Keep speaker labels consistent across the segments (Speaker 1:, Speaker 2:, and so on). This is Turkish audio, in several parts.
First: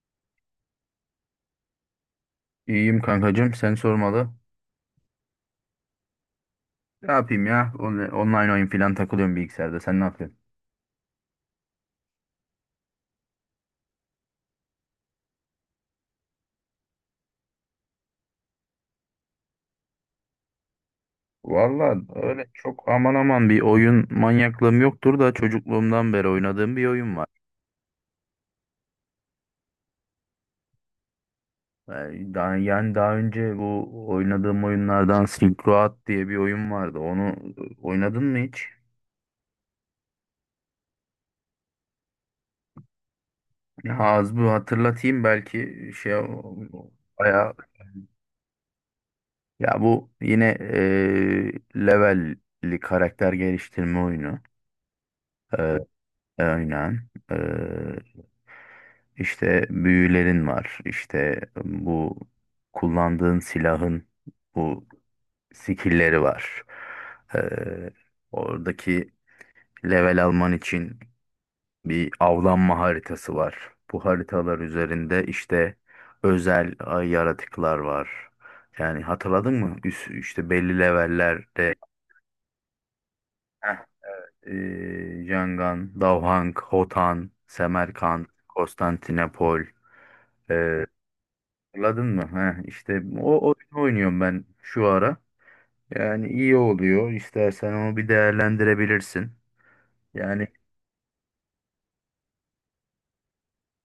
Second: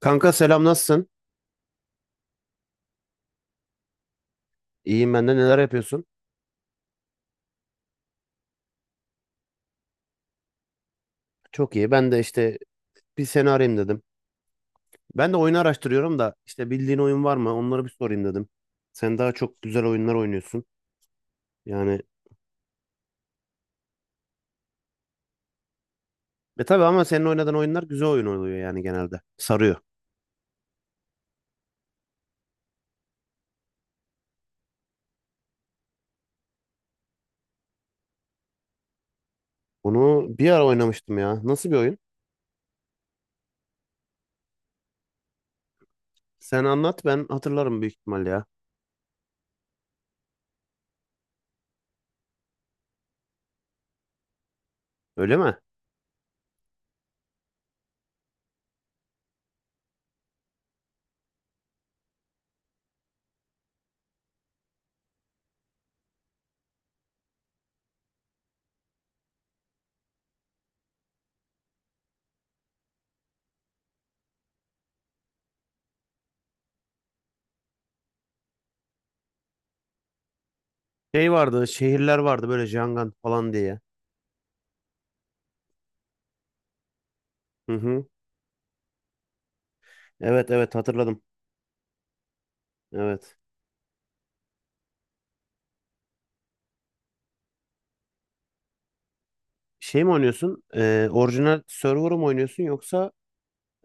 Speaker 1: Kanka selam, nasılsın?
Speaker 2: İyiyim kankacığım sen sormalı.
Speaker 1: İyiyim, ben de. Neler yapıyorsun?
Speaker 2: Ne yapayım ya? Online oyun falan takılıyorum bilgisayarda. Sen ne yapıyorsun?
Speaker 1: Çok iyi. Ben de işte bir seni arayayım dedim. Ben de oyunu araştırıyorum da işte bildiğin oyun var mı? Onları bir sorayım dedim. Sen daha çok güzel oyunlar oynuyorsun.
Speaker 2: Valla
Speaker 1: Yani
Speaker 2: öyle çok aman aman bir oyun manyaklığım yoktur da çocukluğumdan beri
Speaker 1: e
Speaker 2: oynadığım
Speaker 1: tabii
Speaker 2: bir
Speaker 1: ama
Speaker 2: oyun
Speaker 1: senin
Speaker 2: var.
Speaker 1: oynadığın oyunlar güzel oyun oluyor yani genelde. Sarıyor.
Speaker 2: Yani daha önce bu oynadığım oyunlardan Silk Road diye bir oyun vardı. Onu oynadın mı hiç?
Speaker 1: Onu bir ara oynamıştım ya. Nasıl bir oyun?
Speaker 2: Ya az bu hatırlatayım belki şey
Speaker 1: Sen anlat, ben
Speaker 2: bayağı
Speaker 1: hatırlarım büyük ihtimalle ya.
Speaker 2: ya bu yine levelli karakter geliştirme oyunu.
Speaker 1: Öyle mi?
Speaker 2: Aynen. İşte büyülerin var. İşte bu kullandığın silahın bu skill'leri var. Ee, Oradaki level alman için bir avlanma haritası var. Bu haritalar üzerinde işte özel ay yaratıklar var. Yani hatırladın mı? İşte belli
Speaker 1: Şey vardı,
Speaker 2: levellerde.
Speaker 1: şehirler vardı böyle Jangan falan
Speaker 2: Heh,
Speaker 1: diye.
Speaker 2: Ee, Yangon, Davhang, Hotan,
Speaker 1: Hı hı.
Speaker 2: Semerkant, Konstantinopol.
Speaker 1: Evet evet,
Speaker 2: Ee,
Speaker 1: hatırladım.
Speaker 2: Anladın mı? Heh, işte o
Speaker 1: Evet.
Speaker 2: oyunu oynuyorum ben şu ara. Yani iyi oluyor. İstersen onu bir değerlendirebilirsin.
Speaker 1: Şey mi
Speaker 2: Yani
Speaker 1: oynuyorsun? Orijinal server mı oynuyorsun, yoksa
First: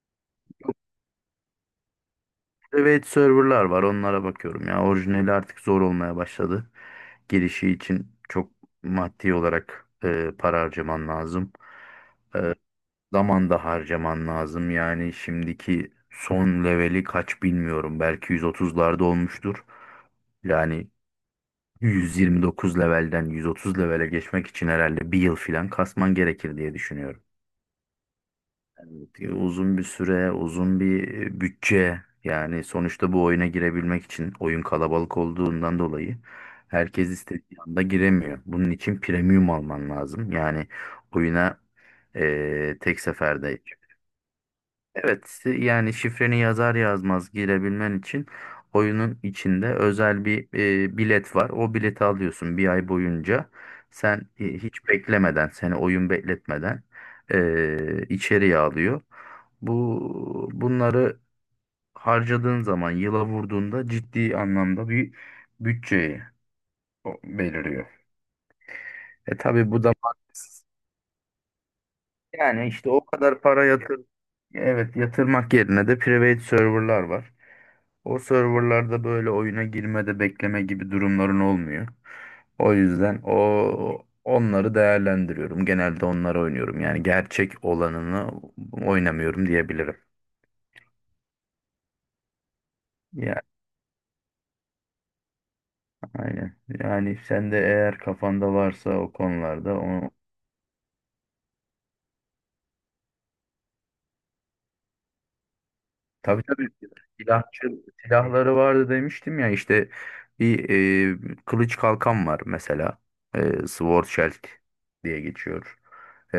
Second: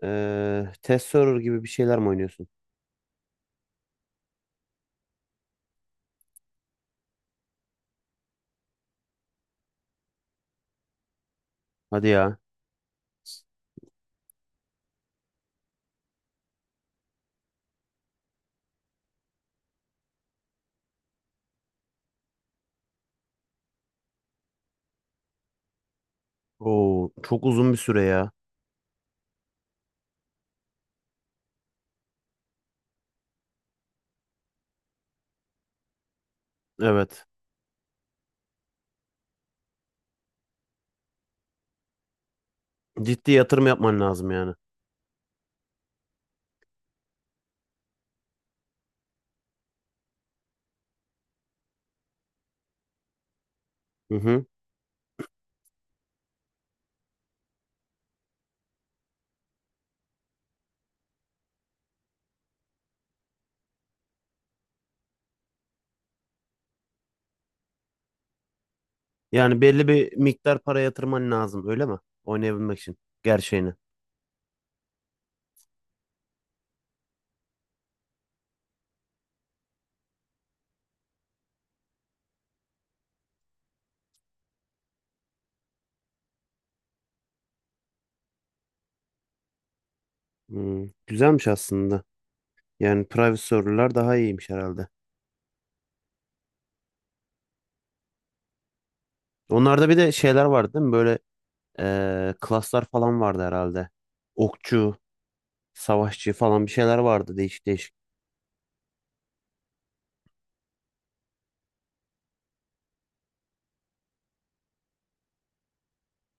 Speaker 1: Test server gibi bir şeyler mi oynuyorsun?
Speaker 2: private serverlar var. Onlara bakıyorum. Ya orijinali artık zor olmaya başladı. Girişi için çok maddi olarak para harcaman lazım.
Speaker 1: Hadi ya.
Speaker 2: E, Zaman da harcaman lazım. Yani şimdiki son leveli kaç bilmiyorum. Belki 130'larda olmuştur. Yani 129 levelden 130 levele geçmek için herhalde bir yıl falan kasman gerekir diye
Speaker 1: Oo,
Speaker 2: düşünüyorum.
Speaker 1: çok uzun bir süre ya.
Speaker 2: Evet uzun bir süre, uzun bir bütçe. Yani sonuçta bu oyuna girebilmek için oyun kalabalık olduğundan dolayı herkes
Speaker 1: Evet.
Speaker 2: istediği anda giremiyor. Bunun için premium alman lazım. Yani oyuna tek
Speaker 1: Ciddi
Speaker 2: seferde.
Speaker 1: yatırım yapman lazım yani.
Speaker 2: Evet, yani şifreni yazar yazmaz girebilmen için oyunun içinde özel bir bilet var. O bileti alıyorsun bir ay boyunca.
Speaker 1: Hı
Speaker 2: Sen
Speaker 1: hı.
Speaker 2: hiç beklemeden, seni oyun bekletmeden içeriye alıyor. Bunları harcadığın zaman, yıla vurduğunda ciddi anlamda bir bütçeyi belirliyor.
Speaker 1: Yani
Speaker 2: Tabii bu
Speaker 1: belli
Speaker 2: da
Speaker 1: bir miktar para yatırman lazım, öyle mi?
Speaker 2: yani
Speaker 1: Oynayabilmek
Speaker 2: işte
Speaker 1: için
Speaker 2: o kadar para
Speaker 1: gerçeğini.
Speaker 2: yatır, evet yatırmak yerine de private serverlar var. O serverlarda böyle oyuna girmede bekleme gibi durumların olmuyor. O yüzden onları değerlendiriyorum. Genelde onları oynuyorum. Yani gerçek olanını oynamıyorum diyebilirim.
Speaker 1: Hmm, güzelmiş aslında. Yani private
Speaker 2: Ya
Speaker 1: server'lar daha iyiymiş herhalde.
Speaker 2: aynen. Yani sen de eğer kafanda varsa o konularda
Speaker 1: Onlarda bir de şeyler vardı değil mi? Böyle klaslar falan vardı herhalde. Okçu, savaşçı
Speaker 2: Tabii
Speaker 1: falan
Speaker 2: tabii
Speaker 1: bir şeyler vardı, değişik
Speaker 2: silahçı
Speaker 1: değişik.
Speaker 2: silahları vardı demiştim ya işte bir kılıç kalkan var mesela. Sword Shield diye geçiyor. E,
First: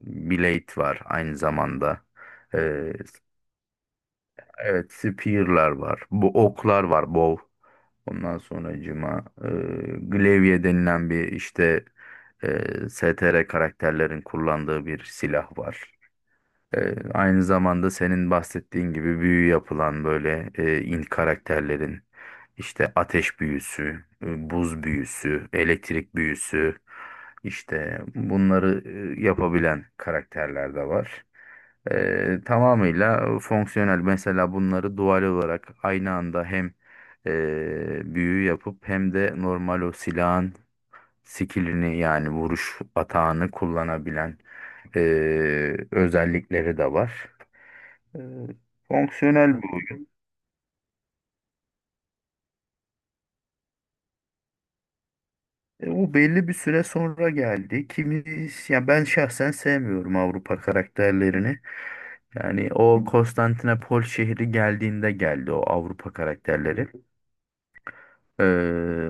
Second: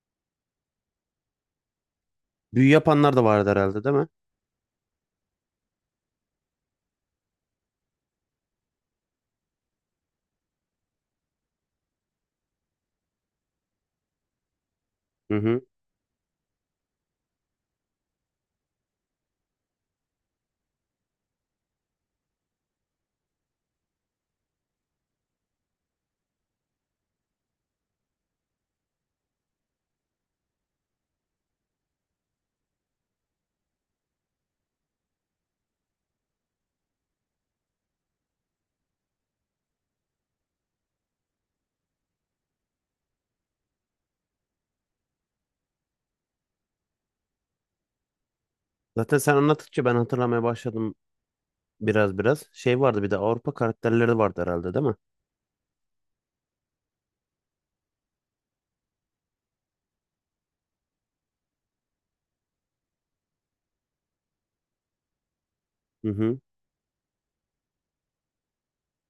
Speaker 2: Blade var aynı zamanda.
Speaker 1: Büyü
Speaker 2: E,
Speaker 1: yapanlar da vardı herhalde değil mi?
Speaker 2: evet spear'lar var. Bu oklar var bow. Ondan sonracığıma glaive denilen bir işte STR karakterlerin kullandığı bir
Speaker 1: Hı
Speaker 2: silah
Speaker 1: hı.
Speaker 2: var. Aynı zamanda senin bahsettiğin gibi büyü yapılan böyle in karakterlerin işte ateş büyüsü, buz büyüsü, elektrik büyüsü işte bunları yapabilen karakterler de var. Tamamıyla fonksiyonel mesela bunları dual olarak aynı anda hem büyü yapıp hem de normal o silahın skillini yani vuruş atağını kullanabilen e, özellikleri de var. E,
Speaker 1: Zaten sen
Speaker 2: Fonksiyonel bir
Speaker 1: anlattıkça ben
Speaker 2: oyun.
Speaker 1: hatırlamaya başladım. Biraz biraz. Şey vardı bir de, Avrupa karakterleri vardı herhalde değil mi?
Speaker 2: O belli bir süre sonra geldi. Ya ben şahsen sevmiyorum Avrupa karakterlerini. Yani o Konstantinopol şehri geldiğinde geldi o
Speaker 1: Hı
Speaker 2: Avrupa
Speaker 1: hı.
Speaker 2: karakterleri.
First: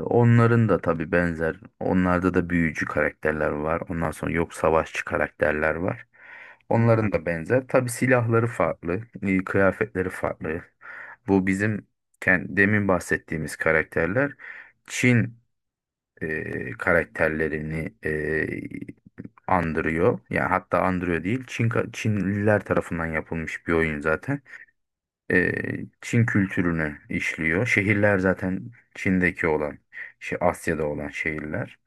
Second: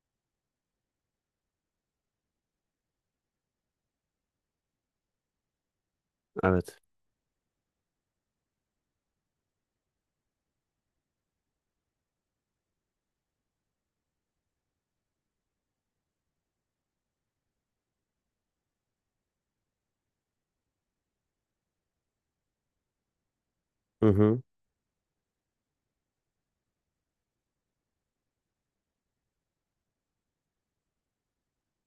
Speaker 2: Onların da tabii benzer. Onlarda da büyücü karakterler var. Ondan sonra yok savaşçı karakterler var.
Speaker 1: Evet.
Speaker 2: Onların da benzer. Tabii silahları farklı, kıyafetleri farklı. Bu bizim demin bahsettiğimiz karakterler Çin karakterlerini andırıyor. Yani hatta andırıyor değil. Çinliler tarafından yapılmış bir oyun
Speaker 1: Hı hı.
Speaker 2: zaten, e, Çin kültürünü işliyor. Şehirler zaten Çin'deki olan, şey Asya'da olan şehirler.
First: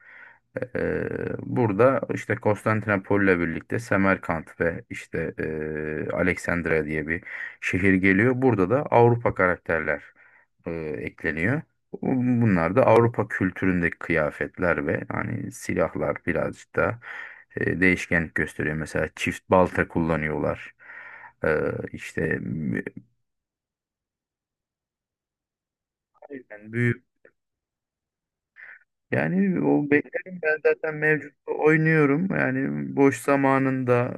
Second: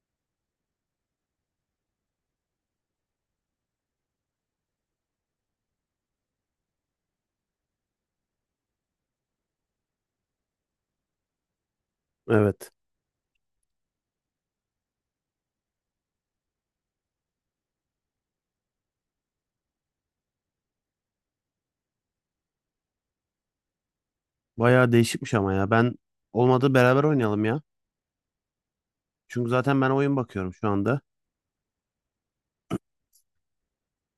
Speaker 2: E, e, Burada işte Konstantinopolis'le birlikte Semerkant ve işte Alexandria diye bir şehir geliyor. Burada da Avrupa karakterler e, ekleniyor. Bu-
Speaker 1: Evet.
Speaker 2: Bunlar da Avrupa kültüründeki kıyafetler ve hani silahlar birazcık da değişkenlik gösteriyor. Mesela çift balta kullanıyorlar. Ee, işte
Speaker 1: Bayağı değişikmiş ama ya. Ben
Speaker 2: o yüzden
Speaker 1: olmadı
Speaker 2: büyük.
Speaker 1: beraber oynayalım ya. Çünkü
Speaker 2: Yani
Speaker 1: zaten
Speaker 2: o
Speaker 1: ben oyun
Speaker 2: beklerim
Speaker 1: bakıyorum
Speaker 2: ben
Speaker 1: şu
Speaker 2: zaten
Speaker 1: anda.
Speaker 2: mevcut oynuyorum. Yani boş zamanında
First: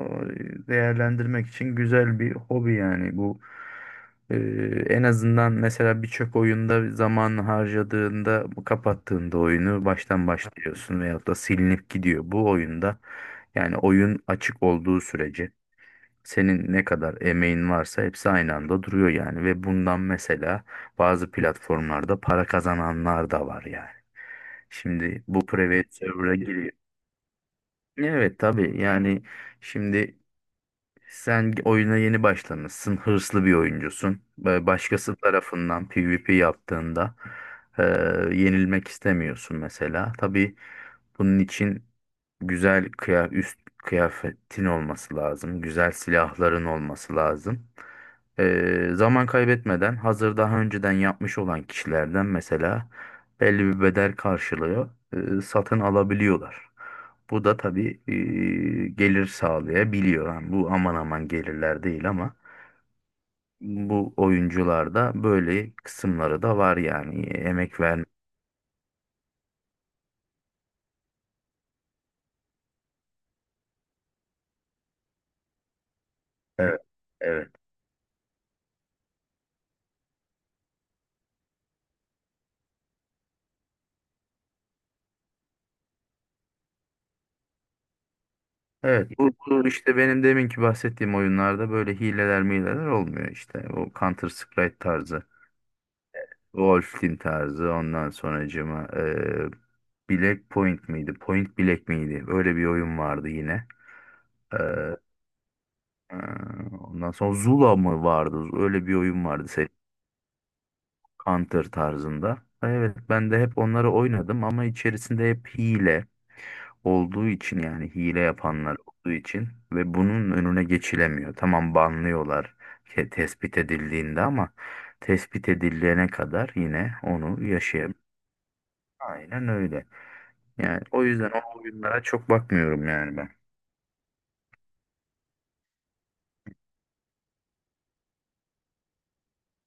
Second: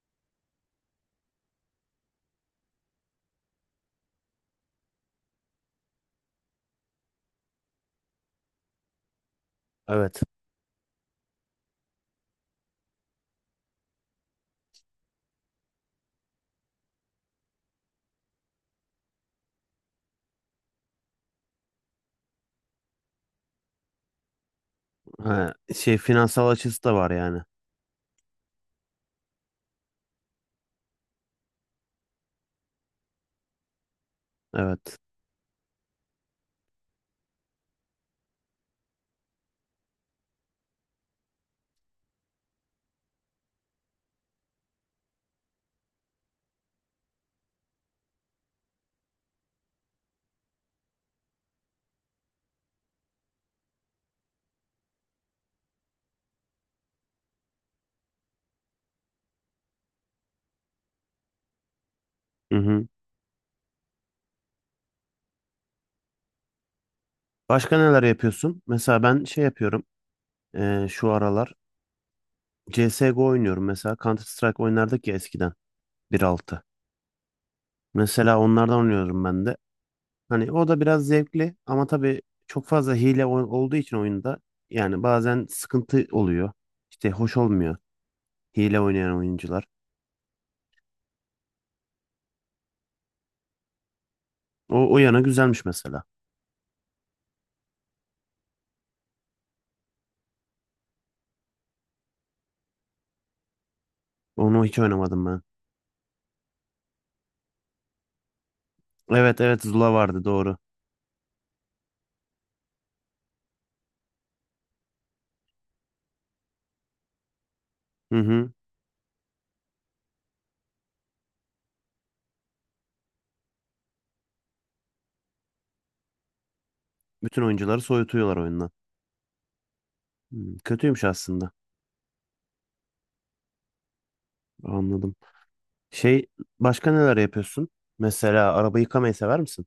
Speaker 2: değerlendirmek için güzel bir hobi yani bu. E, En azından mesela birçok oyunda zaman harcadığında kapattığında oyunu
Speaker 1: Evet.
Speaker 2: baştan başlıyorsun veyahut da silinip gidiyor. Bu oyunda yani oyun açık olduğu sürece senin ne kadar emeğin varsa hepsi aynı anda duruyor yani, ve bundan mesela bazı platformlarda para kazananlar da var yani. Şimdi bu
Speaker 1: Ha,
Speaker 2: private
Speaker 1: şey,
Speaker 2: server'a
Speaker 1: finansal
Speaker 2: giriyor.
Speaker 1: açısı da var yani.
Speaker 2: Evet tabii yani şimdi sen oyuna yeni başlamışsın, hırslı bir oyuncusun. Böyle
Speaker 1: Evet.
Speaker 2: başkası tarafından PvP yaptığında e, yenilmek istemiyorsun mesela. Tabii bunun için güzel üst kıyafetin olması lazım, güzel silahların olması lazım. Zaman kaybetmeden hazır daha önceden yapmış olan kişilerden mesela belli bir bedel karşılığı satın alabiliyorlar. Bu da tabii gelir sağlayabiliyor. Yani bu aman aman gelirler değil ama
Speaker 1: Hı hı.
Speaker 2: bu oyuncularda böyle kısımları da var yani
Speaker 1: Başka
Speaker 2: emek
Speaker 1: neler
Speaker 2: ver.
Speaker 1: yapıyorsun? Mesela ben şey yapıyorum. Şu aralar CSGO oynuyorum mesela. Counter Strike oynardık ya eskiden, 1.6.
Speaker 2: Evet. Evet.
Speaker 1: Mesela onlardan oynuyorum ben de. Hani o da biraz zevkli ama tabii çok fazla hile olduğu için oyunda, yani bazen sıkıntı oluyor. İşte hoş olmuyor hile
Speaker 2: Evet.
Speaker 1: oynayan
Speaker 2: Bu,
Speaker 1: oyuncular.
Speaker 2: bu işte benim deminki bahsettiğim oyunlarda böyle hileler mileler olmuyor işte. O Counter Strike
Speaker 1: O, o yana
Speaker 2: tarzı,
Speaker 1: güzelmiş mesela.
Speaker 2: Wolf Team tarzı, ondan sonracığıma Black Point miydi? Point Black miydi? Öyle bir oyun vardı yine. Ee,
Speaker 1: Onu hiç oynamadım ben.
Speaker 2: e, Ondan sonra Zula mı vardı? Öyle bir oyun
Speaker 1: Evet
Speaker 2: vardı.
Speaker 1: evet, Zula vardı doğru.
Speaker 2: Counter tarzında. Evet ben de hep onları oynadım ama içerisinde hep hile olduğu için yani
Speaker 1: Hı
Speaker 2: hile
Speaker 1: hı.
Speaker 2: yapanlar olduğu için ve bunun önüne geçilemiyor. Tamam banlıyorlar tespit edildiğinde ama tespit edilene kadar yine
Speaker 1: Bütün
Speaker 2: onu
Speaker 1: oyuncuları
Speaker 2: yaşayabilir.
Speaker 1: soyutuyorlar oyundan.
Speaker 2: Aynen öyle.
Speaker 1: Hmm,
Speaker 2: Yani
Speaker 1: kötüymüş
Speaker 2: o yüzden
Speaker 1: aslında.
Speaker 2: o oyunlara çok bakmıyorum yani ben.
Speaker 1: Anladım. Şey, başka neler yapıyorsun? Mesela araba yıkamayı sever misin?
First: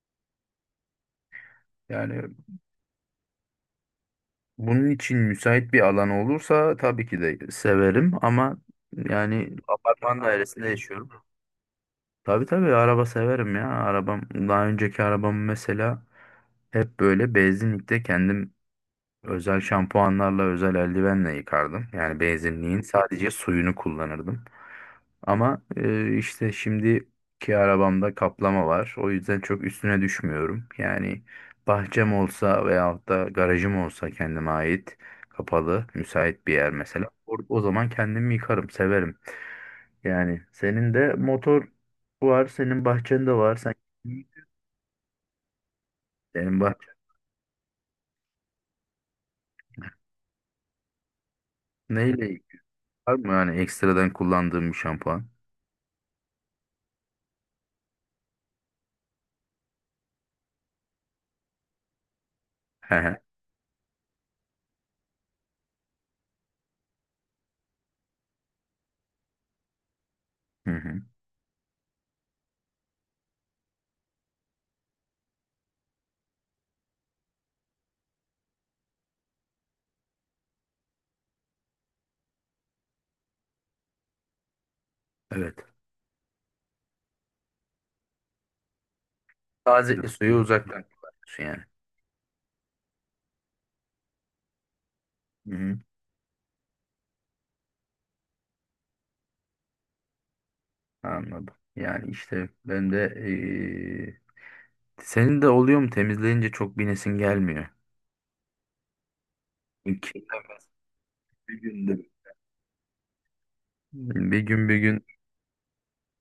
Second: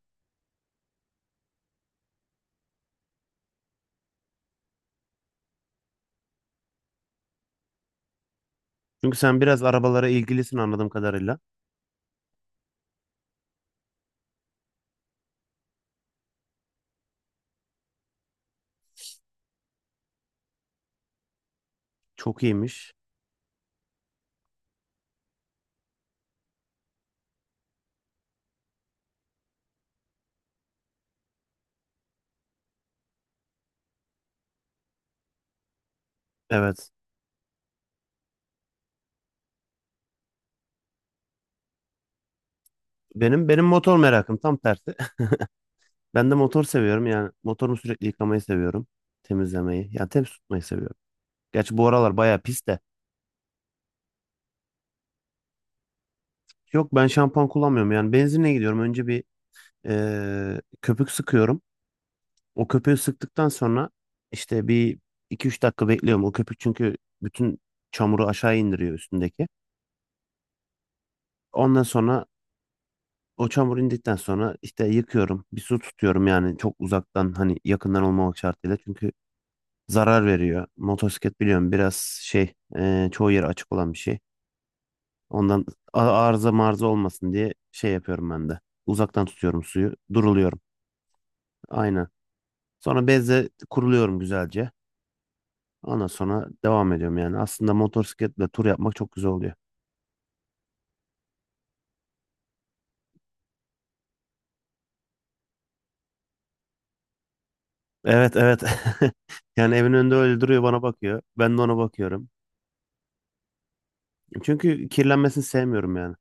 Speaker 2: Yani bunun için müsait bir alan olursa tabii ki de severim ama
Speaker 1: Çünkü sen
Speaker 2: yani
Speaker 1: biraz arabalara
Speaker 2: apartman
Speaker 1: ilgilisin
Speaker 2: dairesinde
Speaker 1: anladığım
Speaker 2: yaşıyorum.
Speaker 1: kadarıyla.
Speaker 2: Tabii tabii araba severim ya. Daha önceki arabam mesela hep böyle benzinlikte kendim özel şampuanlarla özel eldivenle yıkardım. Yani
Speaker 1: Çok
Speaker 2: benzinliğin
Speaker 1: iyiymiş.
Speaker 2: sadece suyunu kullanırdım. Ama işte şimdiki arabamda kaplama var. O yüzden çok üstüne düşmüyorum. Yani bahçem olsa veyahut da garajım olsa kendime ait kapalı müsait bir yer
Speaker 1: Evet.
Speaker 2: mesela. O zaman kendimi yıkarım severim. Yani senin de motor var, senin bahçende
Speaker 1: Benim
Speaker 2: var.
Speaker 1: benim
Speaker 2: Sen
Speaker 1: motor merakım tam tersi. Ben de
Speaker 2: senin
Speaker 1: motor
Speaker 2: bahçe
Speaker 1: seviyorum, yani motorumu sürekli yıkamayı seviyorum. Temizlemeyi. Yani temiz tutmayı seviyorum. Gerçi bu aralar
Speaker 2: neyle
Speaker 1: bayağı
Speaker 2: ilgili?
Speaker 1: pis de.
Speaker 2: Var mı yani ekstradan kullandığın bir şampuan?
Speaker 1: Yok, ben şampuan kullanmıyorum, yani benzinle gidiyorum. Önce bir köpük sıkıyorum. O
Speaker 2: He
Speaker 1: köpüğü
Speaker 2: he.
Speaker 1: sıktıktan sonra işte bir iki üç dakika bekliyorum. O köpük çünkü bütün çamuru aşağı indiriyor üstündeki.
Speaker 2: Hı hı.
Speaker 1: Ondan sonra o çamur indikten sonra işte yıkıyorum. Bir su tutuyorum, yani çok uzaktan, hani yakından olmamak şartıyla. Çünkü zarar veriyor. Motosiklet biliyorum biraz çoğu yeri açık olan bir şey.
Speaker 2: Evet.
Speaker 1: Ondan arıza marza olmasın diye şey yapıyorum ben de. Uzaktan tutuyorum suyu.
Speaker 2: Taze suyu
Speaker 1: Duruluyorum.
Speaker 2: uzaktan kullanıyorsun yani.
Speaker 1: Aynen. Sonra bezle kuruluyorum güzelce.
Speaker 2: Hı hı.
Speaker 1: Ondan sonra devam ediyorum yani. Aslında motosikletle tur yapmak çok güzel oluyor.
Speaker 2: Anladım. Yani işte ben de senin de oluyor mu temizleyince çok binesin gelmiyor.
Speaker 1: Evet evet. Yani evin önünde öyle duruyor,
Speaker 2: Kirlenmez.
Speaker 1: bana bakıyor. Ben
Speaker 2: Bir
Speaker 1: de ona
Speaker 2: günde.
Speaker 1: bakıyorum.
Speaker 2: Bir gün bir
Speaker 1: Çünkü
Speaker 2: gün.
Speaker 1: kirlenmesini sevmiyorum yani.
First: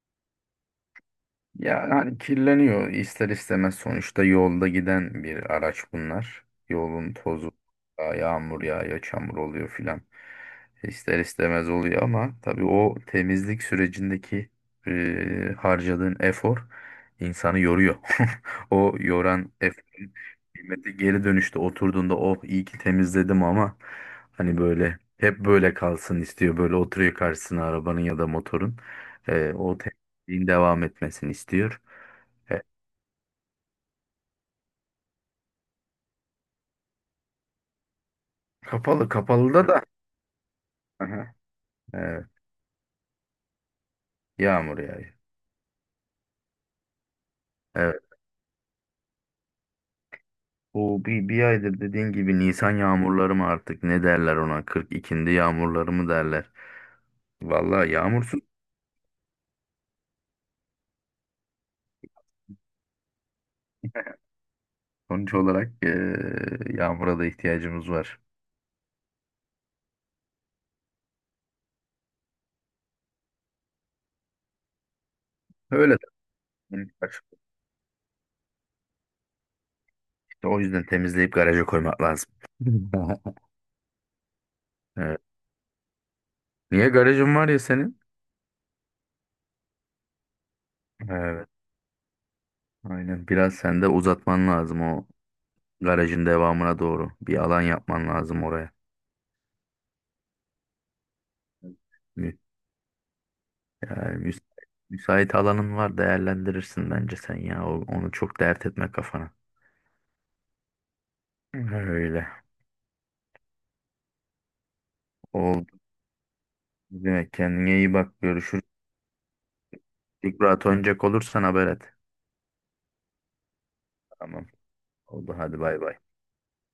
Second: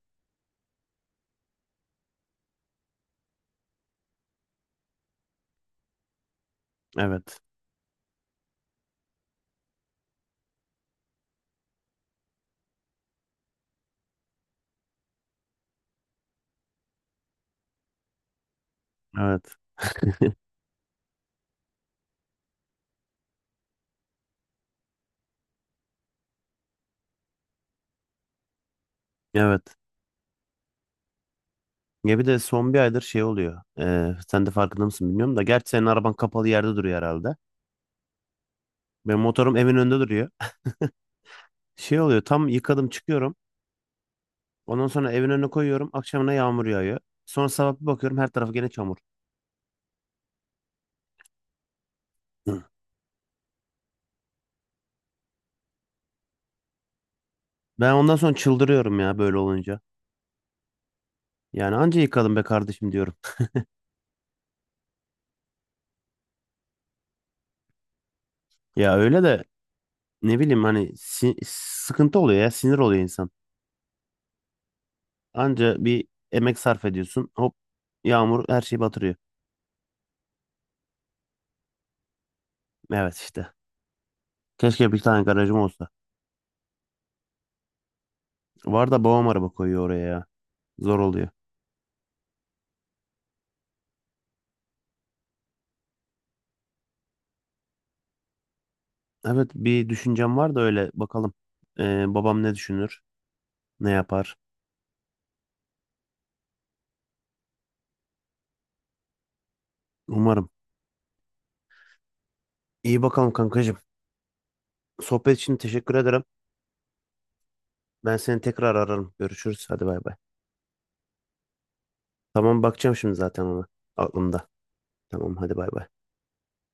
Speaker 2: Ya hani kirleniyor ister istemez sonuçta yolda giden bir araç bunlar. Yolun
Speaker 1: Evet.
Speaker 2: tozu, yağmur yağıyor, çamur oluyor filan. İster istemez oluyor ama tabii o temizlik sürecindeki harcadığın efor insanı yoruyor. O yoran
Speaker 1: Evet.
Speaker 2: eforun kıymeti geri dönüşte oturduğunda oh iyi ki temizledim, ama hani böyle hep böyle kalsın istiyor. Böyle oturuyor karşısına arabanın ya da motorun.
Speaker 1: Evet.
Speaker 2: O din devam etmesini istiyor.
Speaker 1: Ya bir de
Speaker 2: E,
Speaker 1: son bir aydır şey oluyor. Sen de farkında mısın bilmiyorum da. Gerçi senin araban kapalı yerde duruyor herhalde.
Speaker 2: Kapalı
Speaker 1: Benim motorum
Speaker 2: kapalıda
Speaker 1: evin
Speaker 2: da.
Speaker 1: önünde duruyor.
Speaker 2: Aha,
Speaker 1: Şey oluyor,
Speaker 2: evet,
Speaker 1: tam yıkadım çıkıyorum.
Speaker 2: yağmur
Speaker 1: Ondan sonra
Speaker 2: yağıyor.
Speaker 1: evin önüne koyuyorum. Akşamına yağmur yağıyor. Sonra sabah bir
Speaker 2: Evet.
Speaker 1: bakıyorum, her tarafı gene çamur.
Speaker 2: Bu bir aydır dediğin gibi
Speaker 1: Hı.
Speaker 2: Nisan yağmurları mı artık ne derler ona, 42'nde yağmurları mı derler. Vallahi
Speaker 1: Ben ondan sonra
Speaker 2: yağmursuz,
Speaker 1: çıldırıyorum ya böyle olunca. Yani anca yıkadım be kardeşim diyorum.
Speaker 2: sonuç olarak yağmura da ihtiyacımız var.
Speaker 1: Ya öyle de ne bileyim hani, sıkıntı oluyor ya, sinir oluyor insan. Anca
Speaker 2: Öyle
Speaker 1: bir emek sarf
Speaker 2: de.
Speaker 1: ediyorsun. Hop, yağmur her şeyi batırıyor.
Speaker 2: İşte o yüzden temizleyip garaja koymak lazım.
Speaker 1: Evet işte. Keşke bir
Speaker 2: Evet.
Speaker 1: tane garajım olsa.
Speaker 2: Niye garajın var ya senin?
Speaker 1: Var da babam araba koyuyor oraya ya. Zor oluyor.
Speaker 2: Evet, aynen. Biraz sen de uzatman lazım o garajın devamına doğru. Bir alan yapman lazım oraya.
Speaker 1: Evet, bir düşüncem var da öyle bakalım.
Speaker 2: Mü-
Speaker 1: Babam ne düşünür? Ne
Speaker 2: Yani
Speaker 1: yapar?
Speaker 2: müsait alanın var değerlendirirsin bence sen ya. Onu çok dert etme kafana.
Speaker 1: Umarım.
Speaker 2: Öyle.
Speaker 1: İyi bakalım kankacığım. Sohbet için
Speaker 2: Oldu.
Speaker 1: teşekkür ederim.
Speaker 2: Ne demek, kendine iyi bak.
Speaker 1: Ben seni
Speaker 2: Görüşürüz.
Speaker 1: tekrar ararım. Görüşürüz. Hadi bay bay.
Speaker 2: İlk rahat oynayacak olursan haber et.
Speaker 1: Tamam, bakacağım şimdi zaten ona.
Speaker 2: Tamam.
Speaker 1: Aklımda.
Speaker 2: Oldu
Speaker 1: Tamam hadi
Speaker 2: hadi
Speaker 1: bay
Speaker 2: bay
Speaker 1: bay.
Speaker 2: bay.